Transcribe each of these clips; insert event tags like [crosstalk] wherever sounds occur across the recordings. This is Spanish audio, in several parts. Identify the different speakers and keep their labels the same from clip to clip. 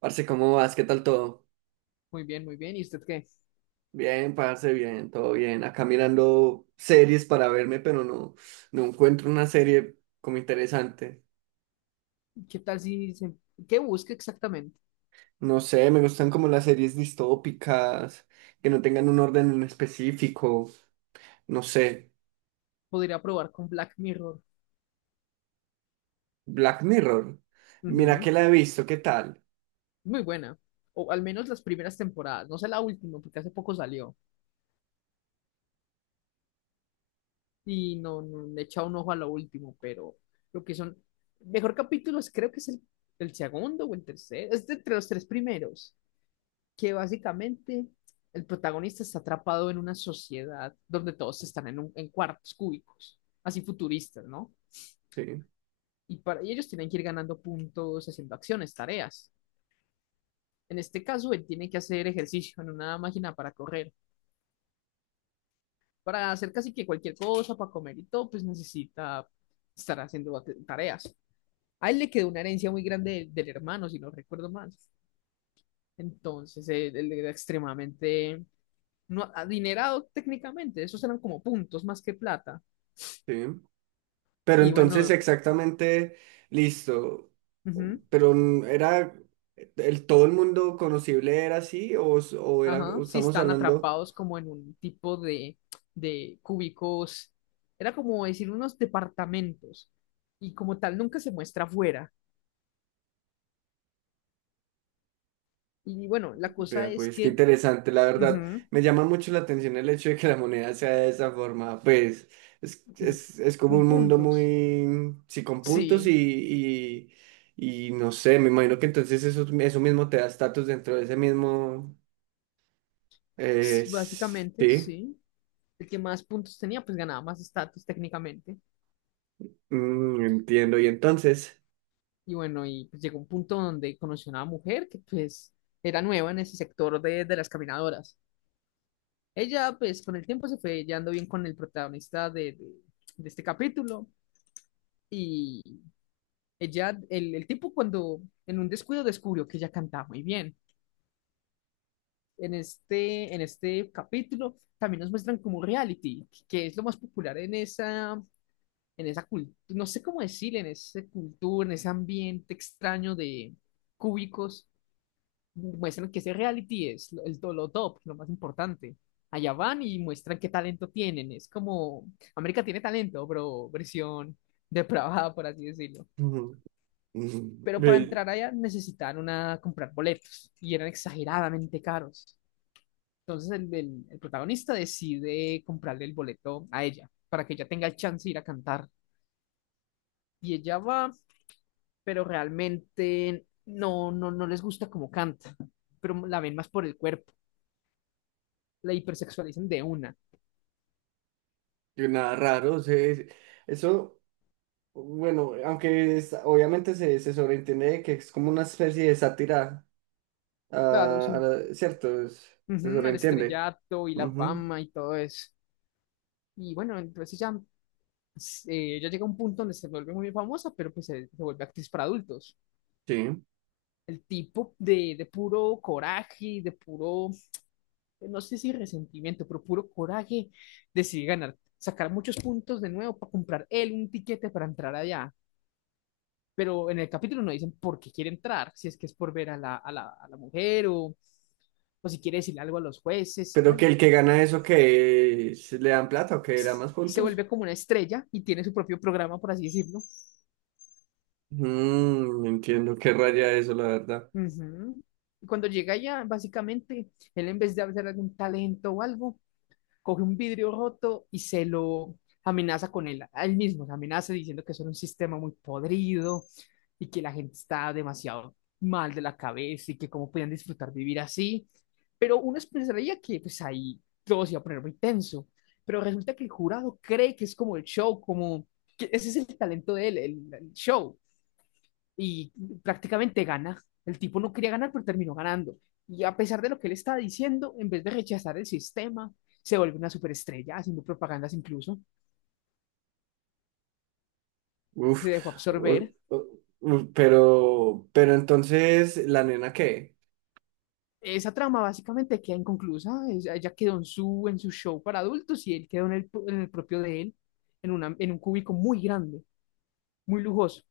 Speaker 1: Parce, ¿cómo vas? ¿Qué tal todo?
Speaker 2: Muy bien, muy bien. ¿Y usted qué?
Speaker 1: Bien, parce, bien, todo bien. Acá mirando series para verme, pero no, no encuentro una serie como interesante.
Speaker 2: ¿Qué tal si se... ¿Qué busca exactamente?
Speaker 1: No sé, me gustan como las series distópicas, que no tengan un orden en específico. No sé,
Speaker 2: Podría probar con Black Mirror.
Speaker 1: Black Mirror. Mira
Speaker 2: Ujú.
Speaker 1: que la he visto, ¿qué tal?
Speaker 2: Muy buena. O al menos las primeras temporadas. No sé la última, porque hace poco salió. Y no, no le he echado un ojo a lo último, pero lo que son. Mejor capítulo es, creo que es el segundo o el tercero. Es de entre los tres primeros. Que básicamente el protagonista está atrapado en una sociedad donde todos están en cuartos cúbicos. Así futuristas, ¿no?
Speaker 1: Sí,
Speaker 2: Y ellos tienen que ir ganando puntos haciendo acciones, tareas. En este caso, él tiene que hacer ejercicio en una máquina para correr, para hacer casi que cualquier cosa, para comer y todo, pues necesita estar haciendo tareas. A él le quedó una herencia muy grande del hermano, si no recuerdo mal. Entonces, él era extremadamente no, adinerado técnicamente, esos eran como puntos más que plata.
Speaker 1: sí. Pero
Speaker 2: Y
Speaker 1: entonces
Speaker 2: bueno,
Speaker 1: exactamente, listo.
Speaker 2: ujú.
Speaker 1: Pero era, todo el mundo conocible era así o, o era,
Speaker 2: Ajá,
Speaker 1: o
Speaker 2: sí,
Speaker 1: estamos
Speaker 2: están
Speaker 1: hablando.
Speaker 2: atrapados como en un tipo de, cúbicos, era como decir unos departamentos, y como tal nunca se muestra afuera. Y bueno, la cosa
Speaker 1: Vea,
Speaker 2: es
Speaker 1: pues qué
Speaker 2: que
Speaker 1: interesante, la verdad.
Speaker 2: ujú,
Speaker 1: Me llama mucho la atención el hecho de que la moneda sea de esa forma. Pues es como un
Speaker 2: con
Speaker 1: mundo
Speaker 2: puntos,
Speaker 1: muy, sí, con puntos y,
Speaker 2: sí,
Speaker 1: no sé, me imagino que entonces eso mismo te da estatus dentro de ese mismo,
Speaker 2: básicamente,
Speaker 1: sí,
Speaker 2: sí. El que más puntos tenía, pues ganaba más estatus técnicamente.
Speaker 1: mm, entiendo. Y entonces,
Speaker 2: Y bueno, y pues llegó un punto donde conoció a una mujer que pues era nueva en ese sector de, las caminadoras. Ella, pues, con el tiempo se fue llevando bien con el protagonista de, de este capítulo. Y el tipo cuando en un descuido descubrió que ella cantaba muy bien. En este capítulo también nos muestran como reality, que es lo más popular en esa cultura, no sé cómo decir, en esa cultura, en ese ambiente extraño de cúbicos, muestran que ese reality es el, lo top, lo más importante. Allá van y muestran qué talento tienen. Es como América tiene talento, pero versión depravada, por así decirlo.
Speaker 1: [laughs] ujú, ujú,
Speaker 2: Pero para
Speaker 1: ve,
Speaker 2: entrar allá necesitaron una comprar boletos y eran exageradamente caros. Entonces el, el protagonista decide comprarle el boleto a ella para que ella tenga el chance de ir a cantar. Y ella va, pero realmente no les gusta cómo canta, pero la ven más por el cuerpo. La hipersexualizan de una.
Speaker 1: y nada raro, o sea, eso... Bueno, aunque obviamente se, se sobreentiende de que es como una especie de sátira
Speaker 2: Claro, sí.
Speaker 1: cierto, se
Speaker 2: Ujú, al
Speaker 1: sobreentiende.
Speaker 2: estrellato y la
Speaker 1: Ujú,
Speaker 2: fama y todo eso. Y bueno, entonces ya llega un punto donde se vuelve muy famosa, pero pues se vuelve actriz para adultos.
Speaker 1: sí.
Speaker 2: El tipo de puro coraje, de puro, no sé si resentimiento, pero puro coraje, decide ganar, sacar muchos puntos de nuevo para comprar él un tiquete para entrar allá. Pero en el capítulo no dicen por qué quiere entrar, si es que es por ver a la, a la mujer, o si quiere decirle algo a los jueces. Y
Speaker 1: Pero
Speaker 2: bueno,
Speaker 1: que el que gana eso, que le dan plata o que le dan más
Speaker 2: se
Speaker 1: puntos.
Speaker 2: vuelve como una estrella y tiene su propio programa, por así decirlo.
Speaker 1: Mm, entiendo qué raya eso, la verdad.
Speaker 2: Ujú. Y cuando llega allá, básicamente, él, en vez de hacer algún talento o algo, coge un vidrio roto y se lo amenaza con él, a él mismo, se amenaza diciendo que eso era un sistema muy podrido y que la gente está demasiado mal de la cabeza y que cómo podían disfrutar vivir así. Pero uno pensaría que pues ahí todo se iba a poner muy tenso, pero resulta que el jurado cree que es como el show, como que ese es el talento de él, el show, y prácticamente gana. El tipo no quería ganar, pero terminó ganando. Y a pesar de lo que él estaba diciendo, en vez de rechazar el sistema, se vuelve una superestrella, haciendo propagandas incluso, se
Speaker 1: Uf,
Speaker 2: dejó
Speaker 1: o-
Speaker 2: absorber.
Speaker 1: o- uf, pero entonces, ¿la nena qué?
Speaker 2: Esa trama básicamente queda inconclusa, ella quedó en su show para adultos, y él quedó en el propio de él, en un cúbico muy grande, muy lujoso.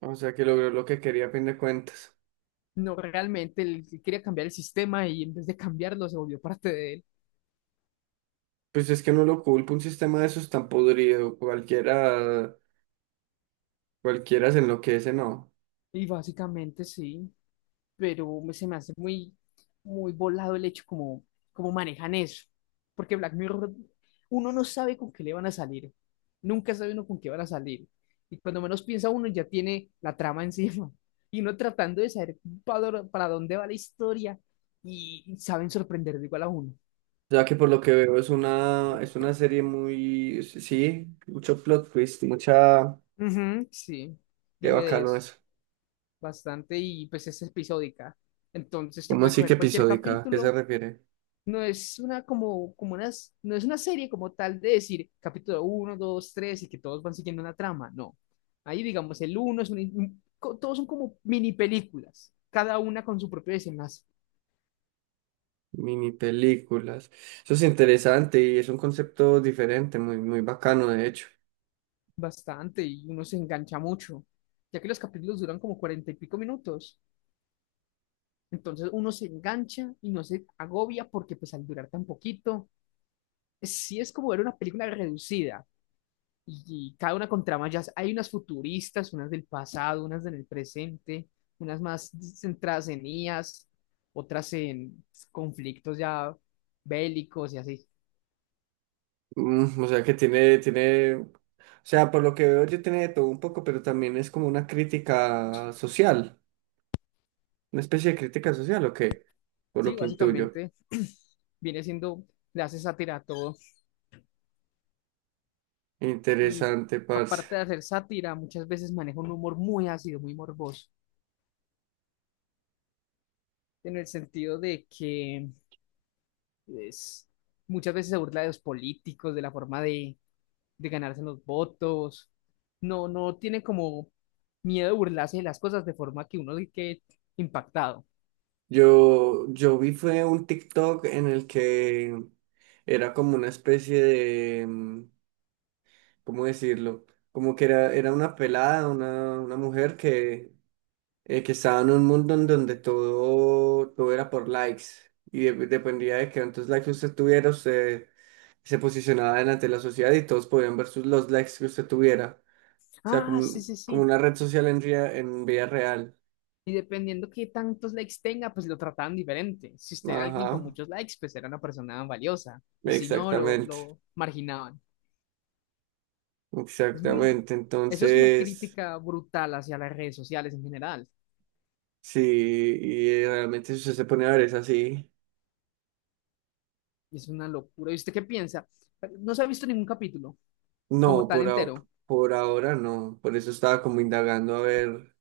Speaker 1: O sea, que logró lo que quería a fin de cuentas.
Speaker 2: No, realmente él quería cambiar el sistema y en vez de cambiarlo se volvió parte de él.
Speaker 1: Pues es que no lo culpa, un sistema de esos tan podrido, cualquiera, cualquiera se enloquece, no.
Speaker 2: Y básicamente sí, pero se me hace muy, muy volado el hecho como, como manejan eso. Porque Black Mirror, uno no sabe con qué le van a salir. Nunca sabe uno con qué van a salir. Y cuando menos piensa uno ya tiene la trama encima. [laughs] Y uno tratando de saber para dónde va la historia, y saben sorprender de igual a uno.
Speaker 1: Ya que por lo que veo es una serie muy, sí, sí, mucho plot twist, mucha,
Speaker 2: Ujú, sí,
Speaker 1: qué
Speaker 2: vive de
Speaker 1: bacano
Speaker 2: eso.
Speaker 1: eso.
Speaker 2: Bastante, y pues es episódica. Entonces te
Speaker 1: ¿Cómo
Speaker 2: puede
Speaker 1: así que
Speaker 2: coger cualquier
Speaker 1: episódica? ¿A ¿Qué se
Speaker 2: capítulo.
Speaker 1: refiere?
Speaker 2: No es una como, como unas, no es una serie como tal de decir capítulo uno, dos, tres, y que todos van siguiendo una trama, no. Ahí digamos el uno es un, co- todos son como mini películas, cada una con su propio desenlace,
Speaker 1: Mini películas. Eso es interesante y es un concepto diferente, muy, muy bacano de hecho.
Speaker 2: bastante, y uno se engancha mucho, ya que los capítulos duran como 40 y pico minutos. Entonces uno se engancha y no se agobia, porque pues al durar tan poquito, sí es como ver una película reducida, y cada una con tramas. Ya hay unas futuristas, unas del pasado, unas en el presente, unas más centradas en IAs, otras en conflictos ya bélicos y así.
Speaker 1: Mm, o sea que o sea, por lo que veo yo tiene de todo un poco, pero también es como una crítica social, una especie de crítica social, ¿o qué? Por lo
Speaker 2: Sí,
Speaker 1: que intuyo.
Speaker 2: básicamente [clears throat] viene siendo, le hace sátira a todo, y
Speaker 1: Interesante, parce.
Speaker 2: aparte de hacer sátira, muchas veces maneja un humor muy ácido, muy morboso, en el sentido de que es, muchas veces se burla de los políticos, de la forma de ganarse los votos. No tiene como miedo de burlarse de las cosas de forma que uno quede impactado.
Speaker 1: Yo vi fue un TikTok en el que era como una especie de, mm, ¿cómo decirlo? Como que era una pelada, una mujer que estaba en un mundo en donde todo era por likes y dependía de que cuántos likes usted tuviera, usted se posicionaba delante de la sociedad y todos podían ver sus, los likes que usted tuviera. O sea, como,
Speaker 2: Ah, sí, sí,
Speaker 1: como
Speaker 2: sí.
Speaker 1: una red social en, en vida real.
Speaker 2: Y dependiendo qué tantos likes tenga, pues lo trataban diferente. Si usted era alguien con
Speaker 1: Ajá,
Speaker 2: muchos likes, pues era una persona valiosa. Y si no, lo,
Speaker 1: exactamente.
Speaker 2: lo marginaban. Es muy...
Speaker 1: Exactamente,
Speaker 2: Eso es una
Speaker 1: entonces,
Speaker 2: crítica brutal hacia las redes sociales en general.
Speaker 1: sí, y realmente si usted se pone a ver es así.
Speaker 2: Y es una locura. ¿Y usted qué piensa? No se ha visto ningún capítulo
Speaker 1: No,
Speaker 2: como tan entero.
Speaker 1: por ahora no, por eso estaba como indagando a ver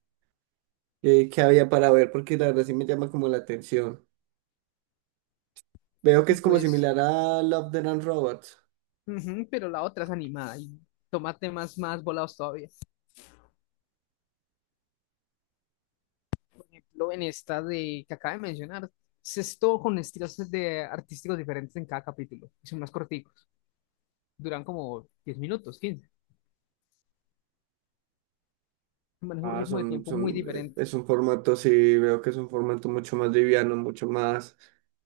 Speaker 1: qué había para ver, porque la verdad sí me llama como la atención. Veo que
Speaker 2: Y
Speaker 1: es como
Speaker 2: pues
Speaker 1: similar a Love, Death and Robots.
Speaker 2: ujú, pero la otra es animada y toma temas más volados todavía. Por ejemplo, en esta de que acaba de mencionar, se es todo con estilos de artísticos diferentes en cada capítulo. Y son más corticos, duran como 10 minutos, 15. Maneja un
Speaker 1: Ah,
Speaker 2: ritmo de tiempo muy diferente,
Speaker 1: es un formato, sí, veo que es un formato mucho más liviano, mucho más.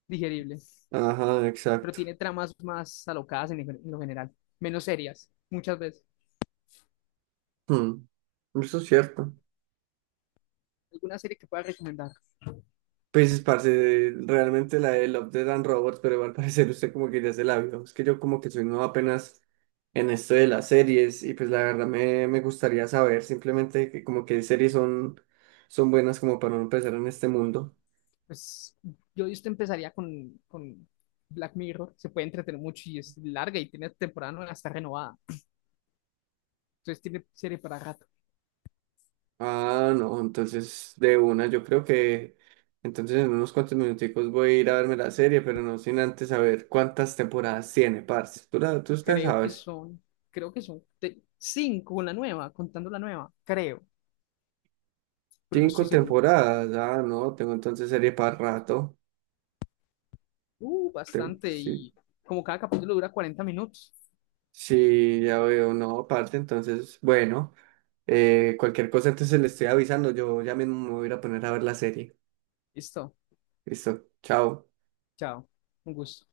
Speaker 2: digerible,
Speaker 1: Ajá,
Speaker 2: pero
Speaker 1: exacto.
Speaker 2: tiene tramas más alocadas en lo general, menos serias, muchas veces.
Speaker 1: Hmm, eso es cierto.
Speaker 2: ¿Alguna serie que pueda recomendar?
Speaker 1: Pues, parce, realmente la de Love, Death and Robots, pero al parecer usted como que ya se la vio. Es que yo como que soy nuevo apenas en esto de las series y pues la verdad me gustaría saber simplemente que como que series son buenas como para no empezar en este mundo.
Speaker 2: Pues yo de usted empezaría con Black Mirror, se puede entretener mucho y es larga y tiene temporada nueva, está renovada. Entonces tiene serie para rato.
Speaker 1: Ah, no, entonces de una, yo creo que entonces en unos cuantos minuticos voy a ir a verme la serie, pero no sin antes saber cuántas temporadas tiene, parce. Tú usted
Speaker 2: Creo que
Speaker 1: sabes.
Speaker 2: son, creo que son cinco, una nueva, contando la nueva, creo, pero no
Speaker 1: Cinco
Speaker 2: estoy seguro.
Speaker 1: temporadas, ah, no, tengo entonces serie para rato.
Speaker 2: Bastante,
Speaker 1: Sí,
Speaker 2: y como cada capítulo dura 40 minutos.
Speaker 1: sí, ya veo, no, aparte, entonces, bueno, cualquier cosa entonces le estoy avisando, yo ya mismo me voy a ir a poner a ver la serie.
Speaker 2: Listo,
Speaker 1: Listo, chao.
Speaker 2: chao, un gusto.